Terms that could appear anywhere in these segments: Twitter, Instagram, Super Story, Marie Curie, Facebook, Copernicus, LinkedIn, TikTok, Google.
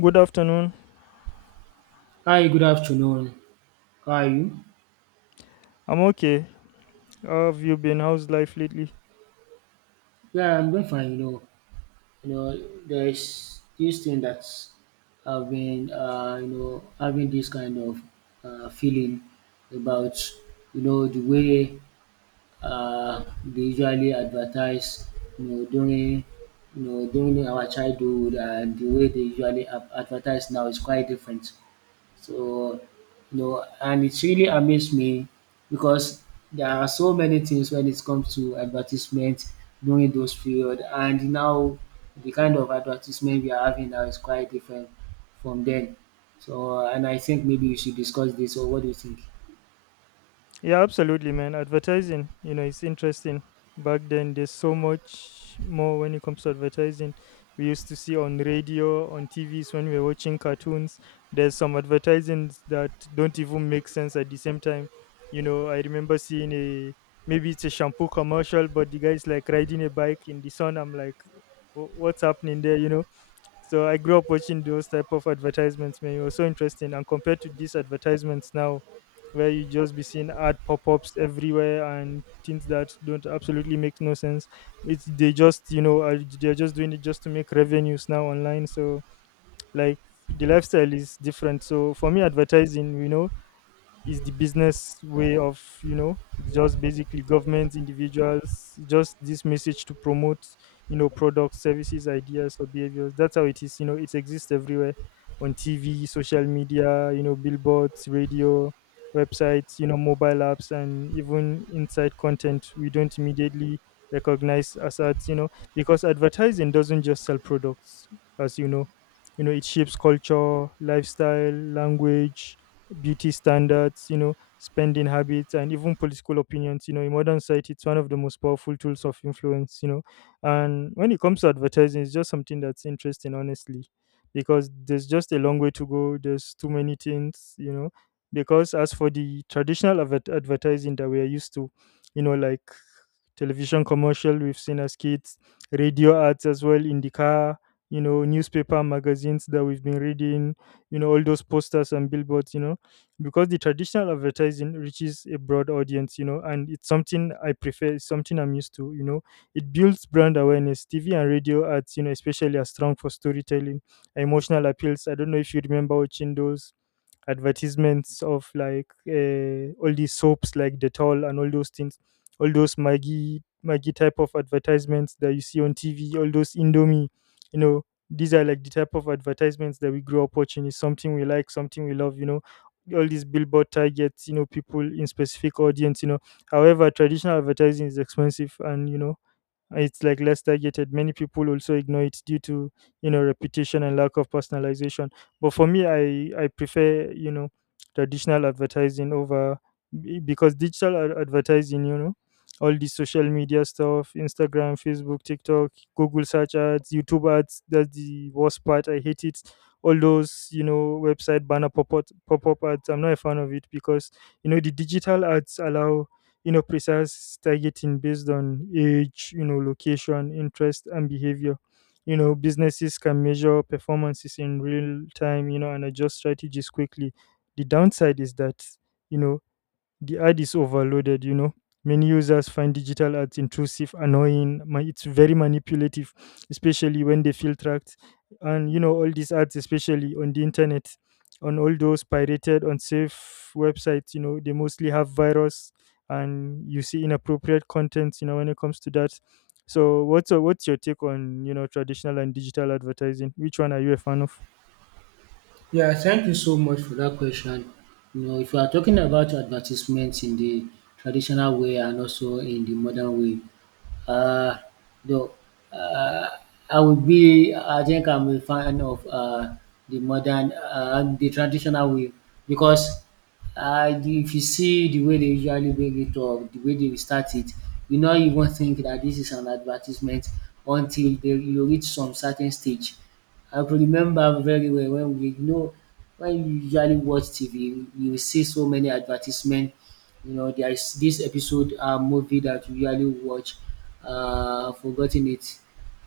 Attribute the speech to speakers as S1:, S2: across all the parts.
S1: Good afternoon.
S2: Hi, good afternoon. How are you?
S1: I'm okay. How have you been? How's life lately?
S2: Yeah, I'm doing fine. You know, there's this thing that I've been, you know, having this kind of feeling about, you know, the way they usually advertise, you know, during, you know, during our childhood, and the way they usually advertise now is quite different. So, you know, and it's really amazed me because there are so many things when it comes to advertisement during those period, and now the kind of advertisement we are having now is quite different from then. So, and I think maybe we should discuss this. Or what do you think?
S1: Yeah, absolutely, man. Advertising, you know, it's interesting. Back then, there's so much more when it comes to advertising. We used to see on radio, on TVs when we were watching cartoons. There's some advertisings that don't even make sense at the same time. You know, I remember seeing a maybe it's a shampoo commercial, but the guy's like riding a bike in the sun. I'm like, What's happening there?" You know. So I grew up watching those type of advertisements, man. It was so interesting. And compared to these advertisements now, where you just be seeing ad pop-ups everywhere and things that don't absolutely make no sense. It's, they just, you know, are, they're just doing it just to make revenues now online. So, like, the lifestyle is different. So for me, advertising, you know, is the business way of, you know, it's just basically government individuals just this message to promote, you know, products, services, ideas, or behaviors. That's how it is, you know. It exists everywhere, on TV, social media, you know, billboards, radio, websites, you know, mobile apps, and even inside content we don't immediately recognize as ads, you know, because advertising doesn't just sell products. As you know, you know, it shapes culture, lifestyle, language, beauty standards, you know, spending habits, and even political opinions. You know, in modern society, it's one of the most powerful tools of influence. You know, and when it comes to advertising, it's just something that's interesting, honestly, because there's just a long way to go. There's too many things, you know. Because as for the traditional advertising that we are used to, you know, like television commercial we've seen as kids, radio ads as well in the car, you know, newspaper magazines that we've been reading, you know, all those posters and billboards, you know, because the traditional advertising reaches a broad audience, you know, and it's something I prefer, it's something I'm used to, you know. It builds brand awareness. TV and radio ads, you know, especially are strong for storytelling, emotional appeals. I don't know if you remember watching those advertisements of like, all these soaps like Dettol and all those things, all those Maggie Maggie type of advertisements that you see on TV, all those Indomie, you know, these are like the type of advertisements that we grew up watching. It's something we like, something we love, you know. All these billboard targets, you know, people in specific audience, you know. However, traditional advertising is expensive, and you know it's like less targeted. Many people also ignore it due to, you know, repetition and lack of personalization. But for me, I prefer, you know, traditional advertising over because digital advertising, you know, all the social media stuff, Instagram, Facebook, TikTok, Google search ads, YouTube ads, that's the worst part, I hate it. All those, you know, website banner, pop-up ads, I'm not a fan of it, because, you know, the digital ads allow, you know, precise targeting based on age, you know, location, interest, and behavior. You know, businesses can measure performances in real time, you know, and adjust strategies quickly. The downside is that, you know, the ad is overloaded, you know. Many users find digital ads intrusive, annoying, it's very manipulative, especially when they feel tracked. And you know, all these ads, especially on the internet, on all those pirated, unsafe websites, you know, they mostly have virus and you see inappropriate content, you know, when it comes to that. So what's your take on, you know, traditional and digital advertising? Which one are you a fan of?
S2: Yeah, thank you so much for that question. You know, if you are talking about advertisements in the traditional way and also in the modern way, uh, though, uh, I think I'm a fan of the traditional way, because if you see the way they usually bring it up, the way they start it, you not even think that this is an advertisement until you reach some certain stage. I could remember very well when we you know when you usually watch TV, you will see so many advertisement. You know, there is this episode movie that you usually watch. I've forgotten it.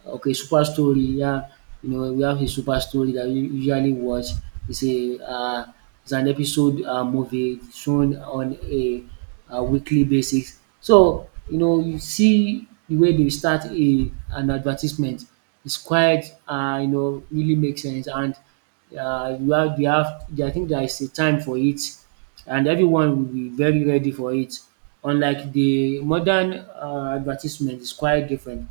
S2: Okay, Super Story, yeah. You know, we have a Super Story that we usually watch. It's a It's an episode movie shown on a weekly basis. So you know, you see the way they start a an advertisement. It's quite you know, really makes sense, and you have we have, I think, there is a time for it, and everyone will be very ready for it. Unlike the modern advertisement, it's quite different,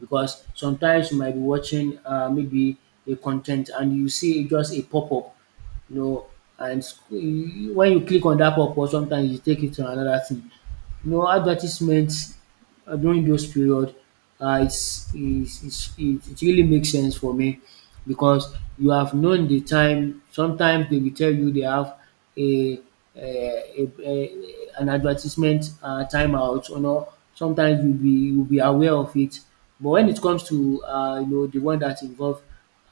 S2: because sometimes you might be watching maybe a content and you see just a pop-up, you know, and when you click on dat purpose, sometimes you take it to another thing. You know, advertisement during those period, it's is it it really makes sense for me, because you have known the time. Sometimes they will tell you they have a a an advertisement timeout or no. Sometimes you be aware of it. But when it comes to you know, the one that involve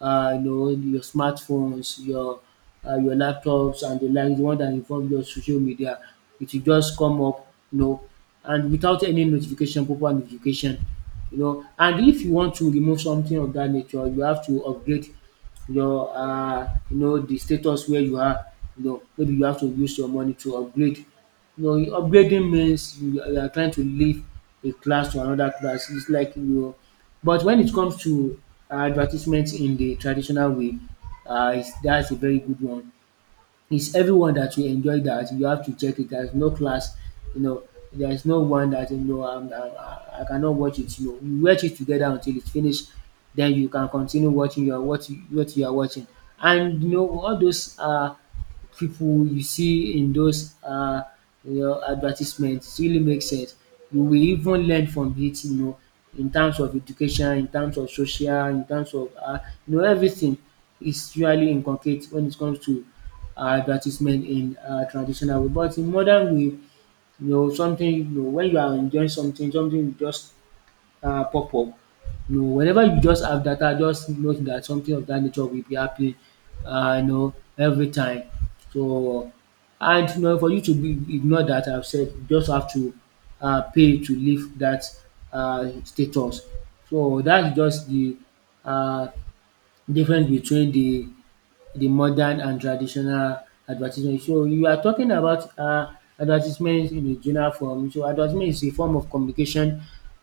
S2: you know, your smartphones, your laptops and the like, the one that involve your social media, it will just come up, you know, and without any notification, proper notification, you know. And if you want to remove something of that nature, you have to upgrade your, you know, the status where you are. You know, maybe you have to use your money to upgrade. You know, upgrading means you are trying to leave a class to another class. It's like you. But when it comes to advertisements in the traditional way, that's a very good one. It's everyone that you enjoy that. You have to check it. There's no class, you know. There's no one that you know. I cannot watch it. You know, you watch it together until it's finished. Then you can continue watching your what you are watching. And you know, all those people you see in those, you know, advertisements, it really makes sense. You will even learn from it, you know, in terms of education, in terms of social, in terms of you know, everything is really inculcate when it comes to advertisement in traditional way. But in modern way, you know, when you are enjoying something, something you just pop up. You know, whenever you just have data, just note that something of that nature will be happening. You know, every time. So, and you know, for you to be ignore that, I've said, you just have to pay to leave that status. So that's just the uh difference between the modern and traditional advertisement. So you are talking about advertisement in a general form. So advertisement is a form of communication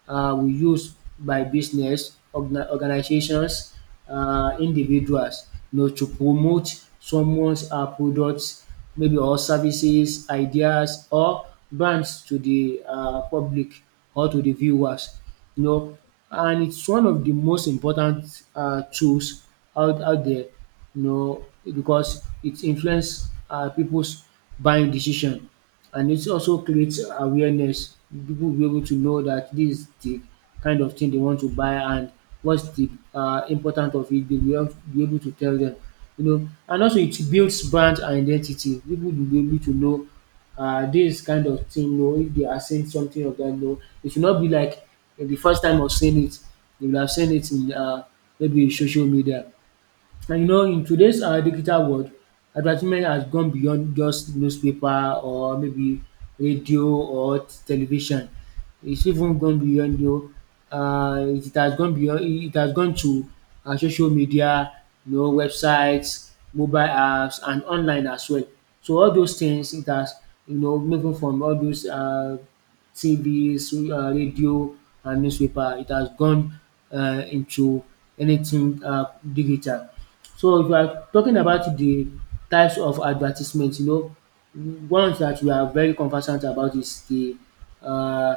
S2: we use by business, organizations, individuals, you know, to promote someone's products, maybe, or services, ideas, or brands to the public or to the viewers. You know, and it's one of the most important tools out there, you know, because it influences people's buying decision, and it also creates awareness. People will be able to know that this is the kind of thing they want to buy, and what's the important of it. They will be able to tell them, you know, and also it builds brand identity. People will be able to know this kind of thing. You know, if they are saying something of that, no, it should not be like eh, the first time of saying it. They will have seen it in maybe social media. And you know, in today's digital world, advertisement has gone beyond just newspaper, or maybe radio or television. It's even gone beyond you. It has gone beyond. It has gone to social media, you know, websites, mobile apps, and online as well. So all those things it has, you know, moving from all those. TV, so radio, and newspaper. It has gone into anything digital. So if you are talking about the types of advertisement, you know, one that we are very conversant about is the uh,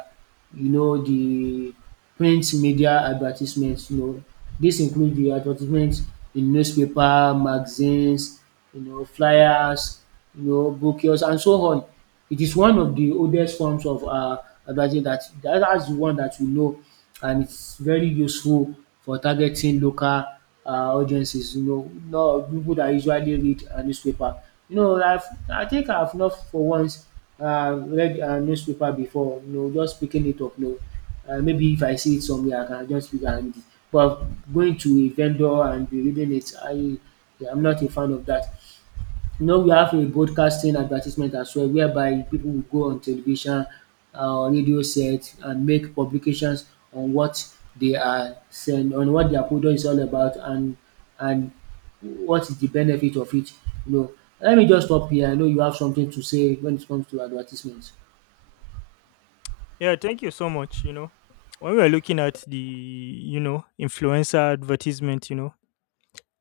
S2: you know, the print media advertisements, you know, this include the advertisements in newspaper, magazines, you know, flyers, you know, booklets, and so on. It is one of the oldest forms of advertising that's the one that we know, and it's very useful for targeting local audiences, you know, not people that usually read a newspaper. You know, I think I've not for once read a newspaper before, you know, just picking it up, you know. Maybe if I see it somewhere, I can just pick and read it. But going to a vendor and be reading it, I'm not a fan of that. You know, we have a broadcasting advertisement as well, whereby people will go on television, uh, on radio set, and make publications on what they are saying, on what their product is all about, and and what is the benefit of it. You know, let me just stop here. I know you have something to say when it comes to advertisements.
S1: Yeah, thank you so much. You know, when we are looking at the, you know, influencer advertisement, you know,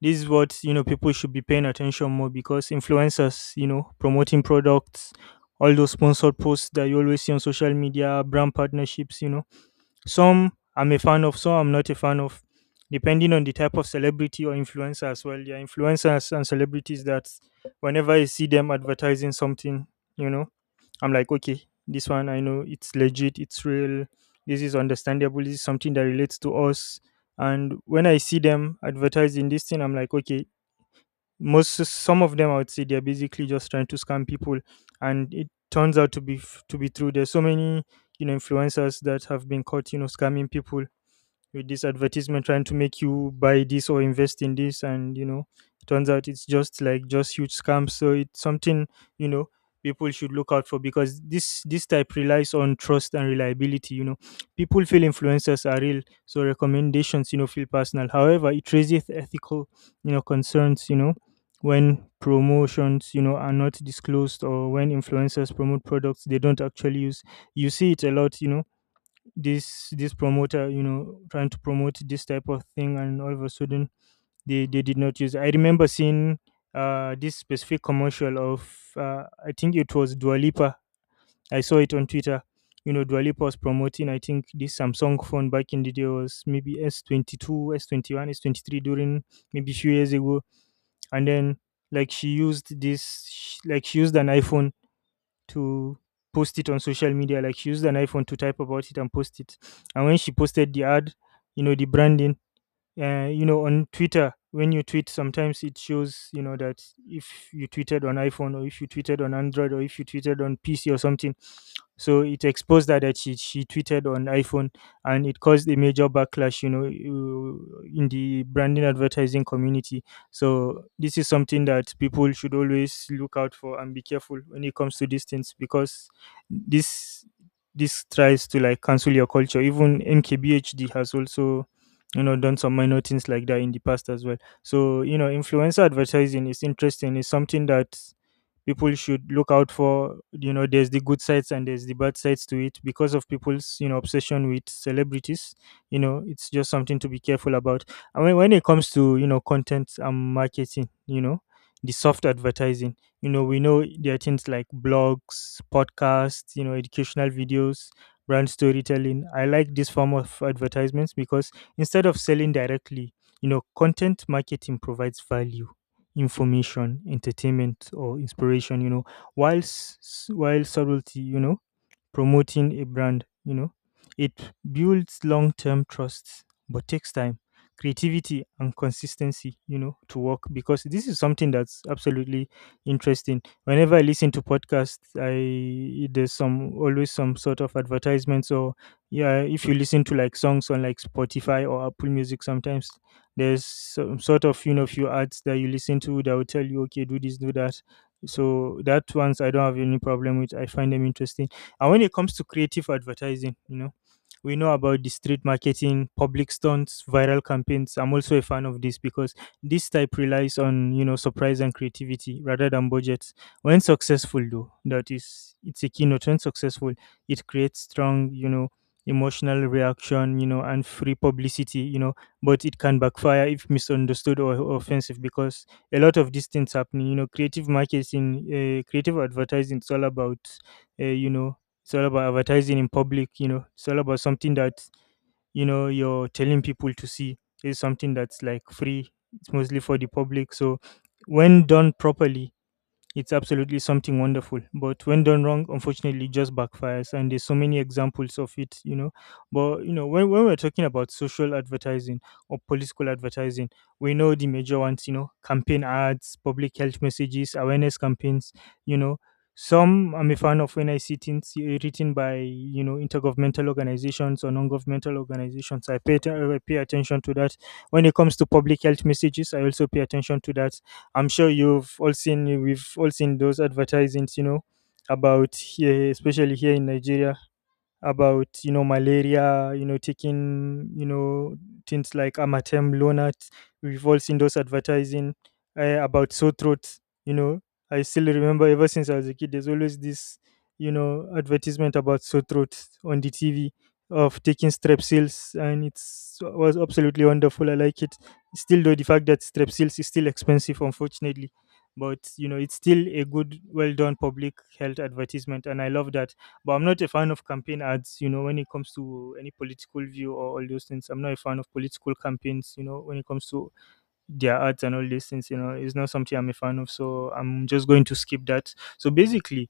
S1: this is what, you know, people should be paying attention more, because influencers, you know, promoting products, all those sponsored posts that you always see on social media, brand partnerships, you know, some I'm a fan of, some I'm not a fan of, depending on the type of celebrity or influencer as well. There are influencers and celebrities that whenever I see them advertising something, you know, I'm like, okay, this one I know it's legit, it's real, this is understandable, this is something that relates to us. And when I see them advertising this thing, I'm like, okay, most, some of them I would say they're basically just trying to scam people, and it turns out to be to be true. There's so many, you know, influencers that have been caught, you know, scamming people with this advertisement, trying to make you buy this or invest in this, and you know, it turns out it's just like just huge scams. So it's something, you know, people should look out for, because this type relies on trust and reliability, you know. People feel influencers are real, so recommendations, you know, feel personal. However, it raises ethical, you know, concerns, you know, when promotions, you know, are not disclosed, or when influencers promote products they don't actually use. You see it a lot, you know, this promoter, you know, trying to promote this type of thing, and all of a sudden they did not use it. I remember seeing, this specific commercial of, I think it was dualipa I saw it on Twitter, you know. Dualipa was promoting, I think, this Samsung phone back in the day. Was maybe s S22, S S21, S s23, during maybe few years ago, and then, like, she used this like she used an iPhone to post it on social media. Like she used an iPhone to type about it and post it. And when she posted the ad, you know, the branding, you know, on Twitter when you tweet, sometimes it shows, you know, that if you tweeted on iPhone, or if you tweeted on Android, or if you tweeted on PC or something. So it exposed that, that she tweeted on iPhone, and it caused a major backlash, you know, in the branding advertising community. So this is something that people should always look out for and be careful when it comes to these things, because this this tries to like cancel your culture. Even MKBHD has also, you know, done some minor things like that in the past as well. So, you know, influencer advertising is interesting. It's something that people should look out for, you know. There's the good sides and there's the bad sides to it, because of people's, you know, obsession with celebrities, you know. It's just something to be careful about. And when it comes to, you know, content and marketing, you know, the soft advertising, you know, we know there are things like blogs, podcasts, you know, educational videos, brand storytelling. I like this form of advertisements, because instead of selling directly, you know, content marketing provides value, information, entertainment, or inspiration. You know, while while subtlety, you know, promoting a brand, you know. It builds long-term trust, but takes time, creativity, and consistency, you know, to work, because this is something that's absolutely interesting. Whenever I listen to podcasts, I there's some, always some sort of advertisements. Or yeah, if you listen to like songs on like Spotify or Apple Music sometimes, there's some sort of, you know, few ads that you listen to that will tell you, okay, do this, do that. So that ones I don't have any problem with, I find them interesting. And when it comes to creative advertising, you know, we know about the street marketing, public stunts, viral campaigns. I'm also a fan of this, because this type relies on, you know, surprise and creativity rather than budgets. When successful, though, that is, it's a keynote. When successful, it creates strong, you know, emotional reaction, you know, and free publicity, you know, but it can backfire if misunderstood or offensive. Because a lot of these things happening, you know, creative marketing, creative advertising, it's all about, you know, it's all about advertising in public, you know. It's all about something that, you know, you're telling people to see. It's something that's like free. It's mostly for the public. So when done properly, it's absolutely something wonderful, but when done wrong, unfortunately, it just backfires. And there's so many examples of it, you know. But you know, when, we're talking about social advertising or political advertising, we know the major ones, you know, campaign ads, public health messages, awareness campaigns, you know. Some I'm a fan of when I see things, written by, you know, intergovernmental organizations or non-governmental organizations. I pay, I pay attention to that. When it comes to public health messages, I also pay attention to that. I'm sure you've all seen, we've all seen those advertisements, you know, about here, especially here in Nigeria, about you know malaria, you know taking, you know, things like amatem lonat. We've all seen those advertising about sore throats, you know. I still remember, ever since I was a kid there's always this, you know, advertisement about sore throat on the TV of taking strepsils, and it's was absolutely wonderful. I like it. Still though, the fact that strepsils is still expensive, unfortunately. But you know, it's still a good, well done public health advertisement and I love that. But I'm not a fan of campaign ads, you know, when it comes to any political view or all those things. I'm not a fan of political campaigns, you know, when it comes to their ads and all these things, you know, it's not something I'm a fan of. So I'm just going to skip that. So basically,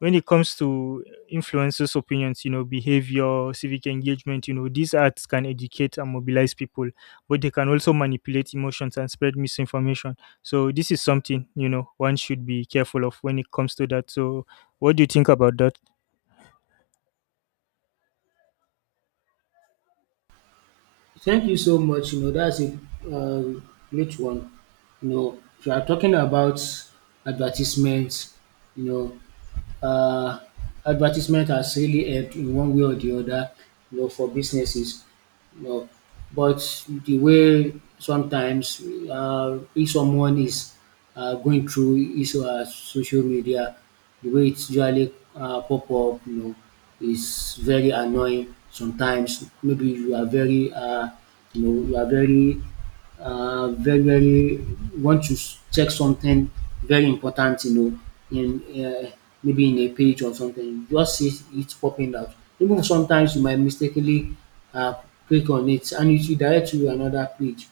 S1: when it comes to influencers' opinions, you know, behavior, civic engagement, you know, these ads can educate and mobilize people, but they can also manipulate emotions and spread misinformation. So this is something, you know, one should be careful of when it comes to that. So what do you think about that?
S2: Thank you so much. You know, that's a uh, great one. You know, if you are talking about advertisements, you know, advertisement has really helped in one way or the other, you know, for businesses, you know. But the way sometimes, if someone is going through his social media, the way it's usually pop up, you know, is very annoying. Sometimes maybe you are you know, you are very very very want to check something very important, you know, in maybe in a page or something, you just see it popping out. Even sometimes you might mistakenly uh, click on it, and it will direct you to another page,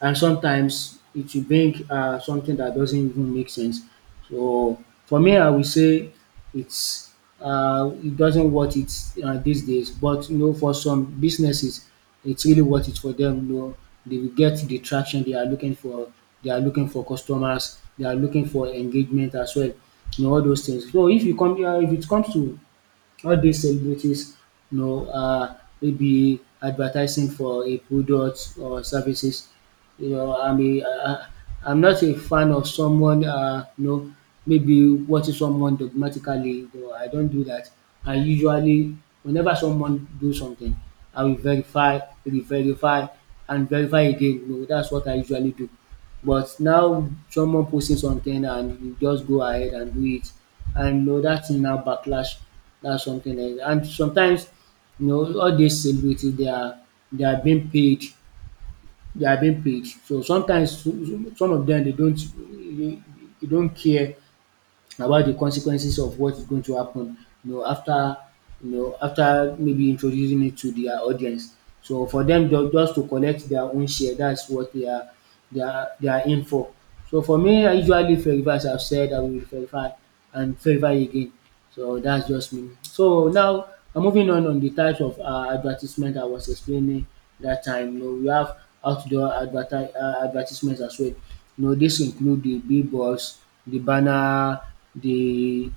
S2: and sometimes it will bring something that doesn't even make sense. So for me, I would say it's it doesn't worth it these days. But you know, for some businesses, it's really worth it for them. You know, they will get the traction they are looking for. They are looking for customers. They are looking for engagement as well. You know, all those things. So if if it comes to all these celebrities, you know, maybe advertising for a product or services. You know, I am not a fan of someone, you know, maybe watching someone dogmatically. You know, I don't do that. I usually, whenever someone do something, I will verify, re-verify, and verify again. You know, that's what I usually do. But now someone posting something, and you just go ahead and do it, and you know, that thing now backlash. That's something else. And sometimes, you know, all these celebrities, they are being paid, they are being paid. So sometimes, some of them, they, they don't care about the consequences of what is going to happen. You know, after, you know, after maybe introducing it to their audience. So for them, just to collect their own share, that's what they are their aim for. So for me, I usually fervor, as I've said, I will fervor and fervor again. So that's just me. So now I'm moving on the types of advertisement I was explaining that time. You know, we have outdoor advertisements as well. You know, this include the billboards, the banner, the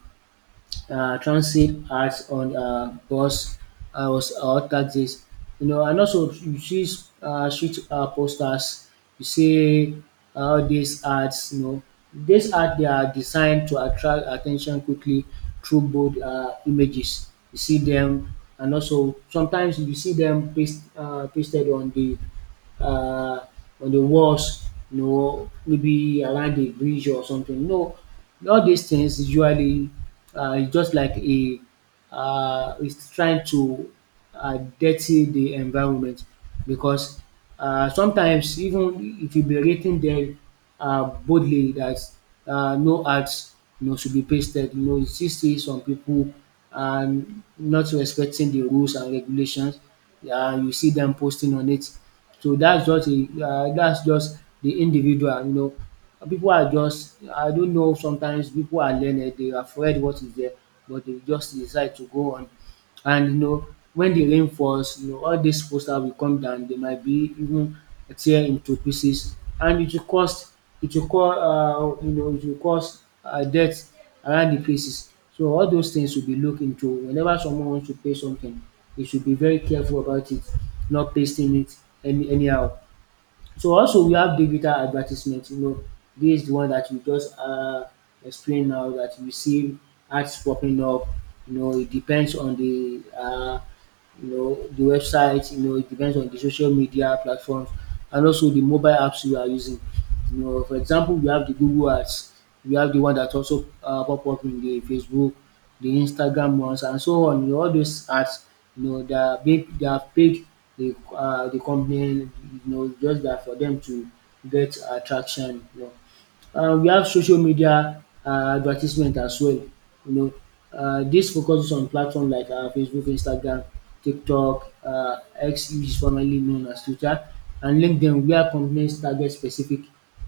S2: transit ads on bus or taxis. You know, and also you see street posters. You see all these ads. You know, these ads they are designed to attract attention quickly through bold images. You see them, and also sometimes you see them pasted uh, on the walls, you know, maybe around the bridge or something. No, all these things usually is just like a is trying to dirty the environment because sometimes even if you be rating them boldly that no ads, you know, should be pasted, you know, you still see some people and not respecting the rules and regulations. Yeah, you see them posting on it. So that's just a that's just the individual, you know. People are just, I don't know, sometimes people are learned, they are afraid what is there, but they just decide to go on. And you know, when the rain falls, you know, all dis poster will come down, they might be even tear into pieces, and it will cause, you know, it will cause death around the places. So all those things will be looked into whenever someone wants to pay something. You should be very careful about it, not pasting it anyhow. So also we have digital advertisement, you know, this is the one that you just explained now, that you see ads popping up. You know, it depends on the you know, the websites. You know, it depends on the social media platforms and also the mobile apps you are using, you know. For example, we have the Google ads, we have the one that also pop up in the Facebook, the Instagram ones and so on. You know, all those ads, you know, they are big, they have paid the company, you know, just that for them to get attraction, you know. We have social media advertisement as well, you know. Dis focuses on platforms like Facebook, Instagram, TikTok, X, which is formerly known as Twitter, and LinkedIn, where companies target specific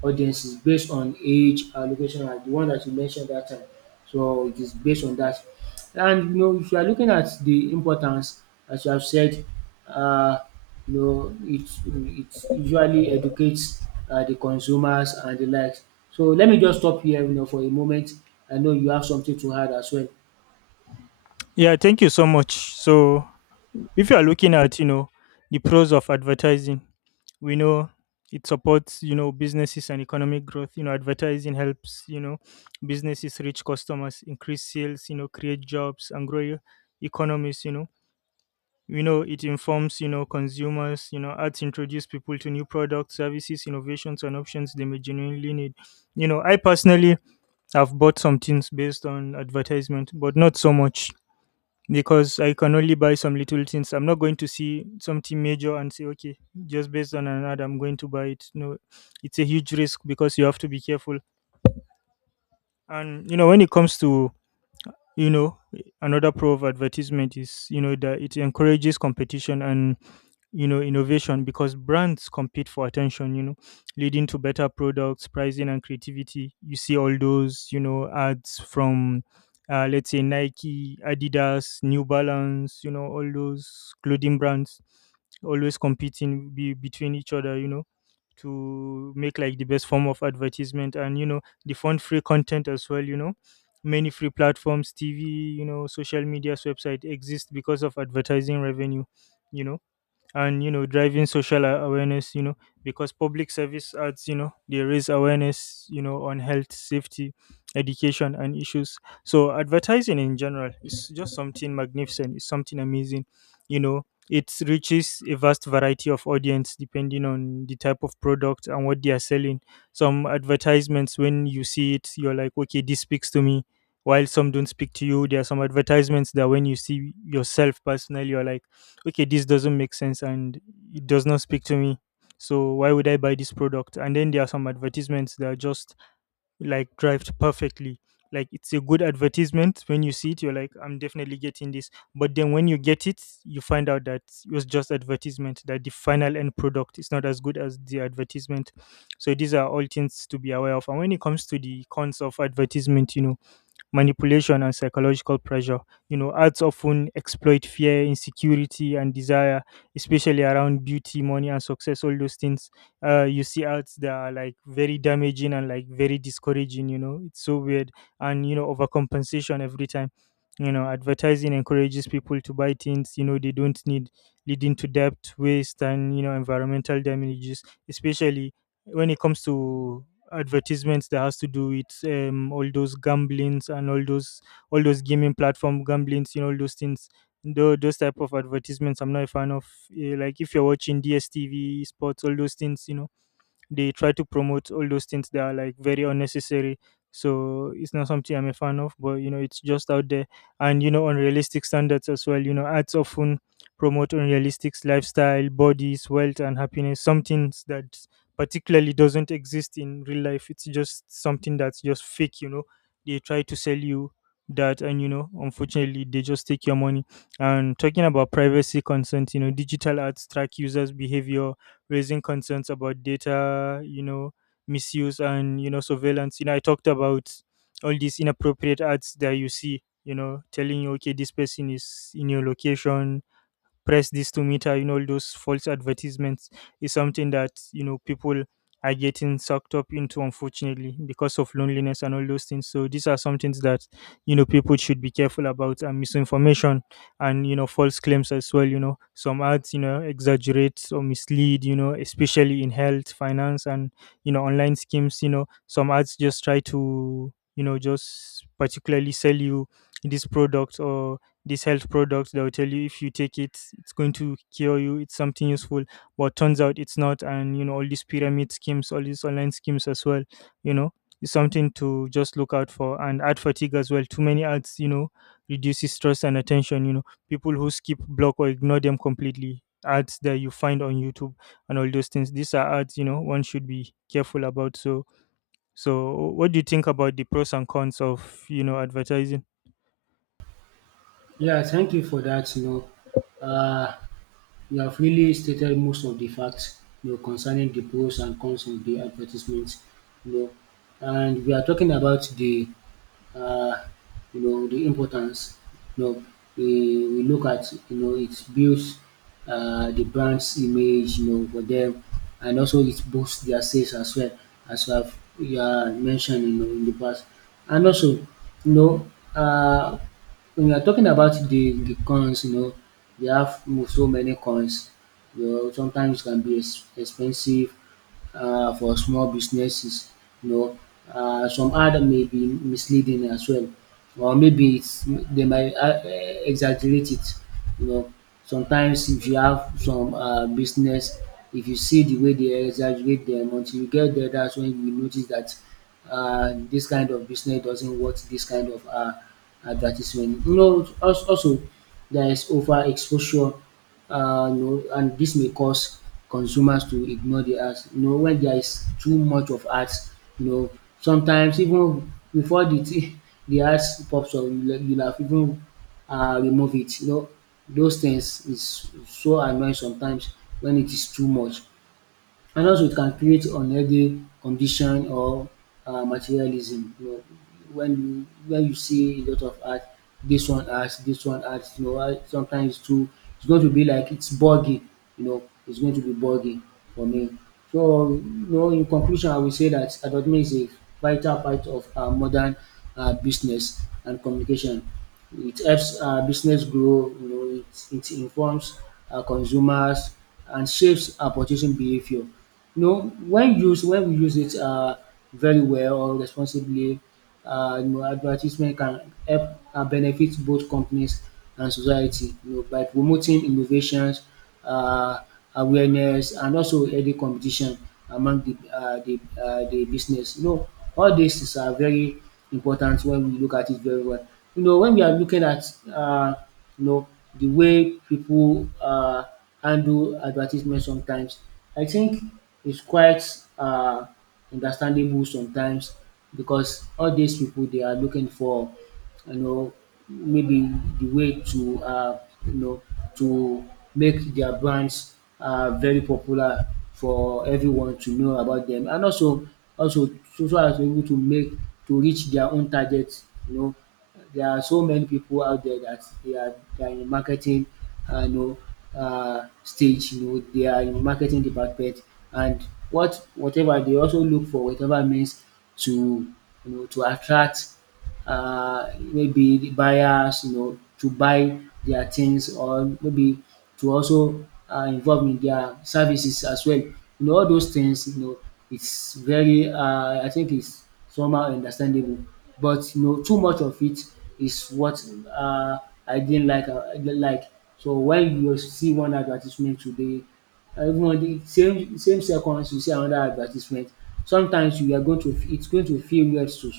S2: audiences based on age and location, as the one that you mentioned that time. So it is based on that. And you know, if you are looking at the importance, as you have said, uh, you know, it usually educates the consumers and the likes. So let me just stop here, you know, for a moment. I know you have something to add as well.
S1: Yeah, thank you so much. So, if you are looking at, you know, the pros of advertising, we know it supports, you know, businesses and economic growth. You know, advertising helps, you know, businesses reach customers, increase sales, you know, create jobs and grow your economies, you know. We know it informs, you know, consumers, you know, ads introduce people to new products, services, innovations and options they may genuinely need. You know, I personally have bought some things based on advertisement, but not so much because I can only buy some little things. I'm not going to see something major and say, okay, just based on an ad, I'm going to buy it. No, it's a huge risk because you have to be careful. And, you know, when it comes to, you know, another pro of advertisement is, you know, that it encourages competition and, you know, innovation, because brands compete for attention, you know, leading to better products, pricing and creativity. You see all those, you know, ads from let's say Nike, Adidas, New Balance, you know, all those clothing brands always competing between each other, you know, to make like the best form of advertisement. And you know, the fund free content as well, you know, many free platforms, TV, you know, social media's website exist because of advertising revenue, you know. And you know, driving social awareness, you know, because public service ads, you know, they raise awareness, you know, on health, safety, education and issues. So advertising in general is just something magnificent, it's something amazing. You know, it reaches a vast variety of audience depending on the type of product and what they are selling. Some advertisements, when you see it you're like, okay, this speaks to me, while some don't speak to you. There are some advertisements that when you see yourself personally you're like, okay, this doesn't make sense and it does not speak to me, so why would I buy this product? And then there are some advertisements that are just like drived perfectly. Like, it's a good advertisement, when you see it you're like, I'm definitely getting this. But then when you get it, you find out that it was just advertisement, that the final end product is not as good as the advertisement. So these are all things to be aware of. And when it comes to the cons of advertisement, you know, manipulation and psychological pressure. You know, ads often exploit fear, insecurity, and desire, especially around beauty, money, and success. All those things. You see ads that are like very damaging and like very discouraging. You know, it's so weird, and you know, overcompensation every time. You know, advertising encourages people to buy things, you know, they don't need, leading to debt, waste, and you know, environmental damages, especially when it comes to advertisements that has to do with all those gamblings and all those, all those gaming platform gamblings, you know, all those things. Those type of advertisements I'm not a fan of. Eh, like if you're watching DSTV sports, all those things, you know, they try to promote all those things that are like very unnecessary, so it's not something I'm a fan of, but you know, it's just out there. And you know, unrealistic standards as well, you know, ads often promote unrealistic lifestyle, bodies, wealth and happiness, some things that particularly doesn't exist in real life. It's just something that's just fake, you know, they try to sell you that. And you know, unfortunately they just take your money. And talking about privacy concerns, you know, digital ads track users behavior, raising concerns about data, you know, misuse and, you know, surveillance. You know, I talked about all these inappropriate ads that you see, you know, telling you, okay, this person is in your location, press this to meter, you know, all those false advertisements is something that, you know, people are getting sucked up into, unfortunately, because of loneliness and all those things. So these are some things that, you know, people should be careful about. And misinformation and, you know, false claims as well, you know, some ads, you know, exaggerate or mislead, you know, especially in health, finance and, you know, online schemes. You know, some ads just try to, you know, just particularly sell you this product, or these health products that will tell you if you take it it's going to cure you, it's something useful, but turns out it's not. And you know, all these pyramid schemes, all these online schemes as well, you know, it's something to just look out for. And ad fatigue as well, too many ads, you know, reduces stress and attention, you know, people who skip, block or ignore them completely. Ads that you find on YouTube and all those things, these are ads, you know, one should be careful about. So, so what do you think about the pros and cons of, you know, advertising?
S2: Yeah, thank you for that. You know, you have really stated most of the facts, you know, concerning the pros and cons of the advertisements, you know. And we are talking about the uh, you know, the importance. You know, we, we look at, you know, it builds the brand's image, you know, for them, and also it boosts their sales as well, as we have you mentioned, you know, in the past. And also, you know, uh, when we are talking about the cons, you know, they have so many cons. You know, sometimes it can be expensive for small businesses. You know, some ad may be misleading as well, or maybe it's, they might exaggerate it. You know, sometimes if you have some business, if you see the way they exaggerate them, until you get there, that's when you notice that this kind of business doesn't want this kind of advertisement. You know, also there is overexposure, you know, and this may cause consumers to ignore the ads. You know, when there is too much of ads, you know, sometimes even before the thing the ads pops up, you have even remove it. You know, those things is so annoying sometimes when it is too much. And also it can create unhealthy condition or materialism. You know, when you see a lot of art, this one art, this one art, you know, why sometimes it's too, it's going to be like it's buggy, you know, it's going to be buggy for me. So you know, in conclusion, I will say that advertisement is a vital part of our modern business and communication. It helps business grow, you know, it informs consumers and shapes our purchasing behavior. You know, when we use it very well or responsibly, you know, advertisement can help benefit both companies and society, you know, by promoting innovations, uh, awareness, and also healthy competition among the business. You know, all these is are very important when we look at it very well. You know, when we are looking at uh, you know, the way people handle advertisement sometimes, I think it's quite uh, understandable sometimes, because all these people they are looking for, you know, maybe the way to, you know, to make their brands very popular for everyone to know about them, and also so so as able to make to reach their own target. You know, there are so many people out there that they are in marketing, you know, stage. You know, they are in marketing department, and whatever they also look for whatever means to, you know, to attract maybe the buyers, you know, to buy their things or maybe to also involve in their services as well. You know, all those things, you know, it's very, I think it's somehow understandable. But, you know, too much of it is what uh, I didn't like. I didn't like. So when you see one advertisement today, even on the same seconds you see another advertisement, sometimes you are going to, it's going to feel weird to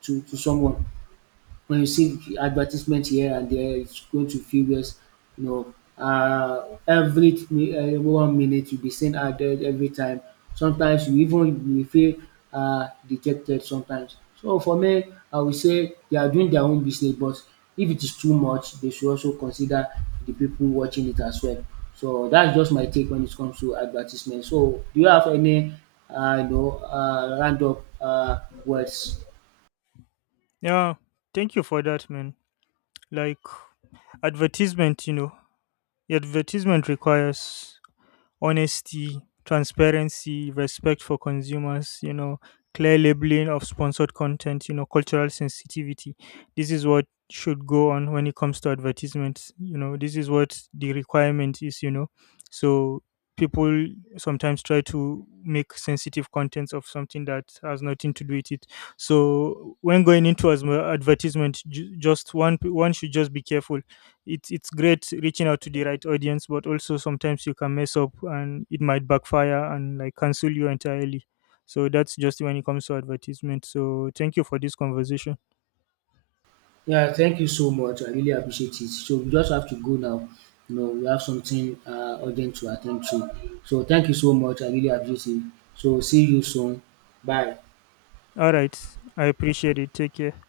S2: to someone. When you see advertisement here and there, it's going to feel worse. You know, 1 minute you'll be seeing ad every time. Sometimes you even you feel dejected sometimes. So for me, I would say they are doing their own business, but if it is too much, they should also consider the people watching it as well. So that's just my take when it comes to advertisement. So do you have any, you know, roundup words?
S1: Yeah, thank you for that, man. Like, advertisement, you know, advertisement requires honesty, transparency, respect for consumers, you know, clear labeling of sponsored content, you know, cultural sensitivity. This is what should go on when it comes to advertisements, you know, this is what the requirement is, you know. So people sometimes try to make sensitive contents of something that has nothing to do with it. So when going into as advertisement, just one should just be careful. It's great reaching out to the right audience, but also sometimes you can mess up and it might backfire and like cancel you entirely. So that's just when it comes to advertisement. So thank you for this conversation.
S2: Yeah, thank you so much. I really appreciate it. So we just have to go now. You know, we have something urgent to attend to. So thank you so much. I really appreciate it. So see you soon. Bye.
S1: All right, I appreciate it. Take care.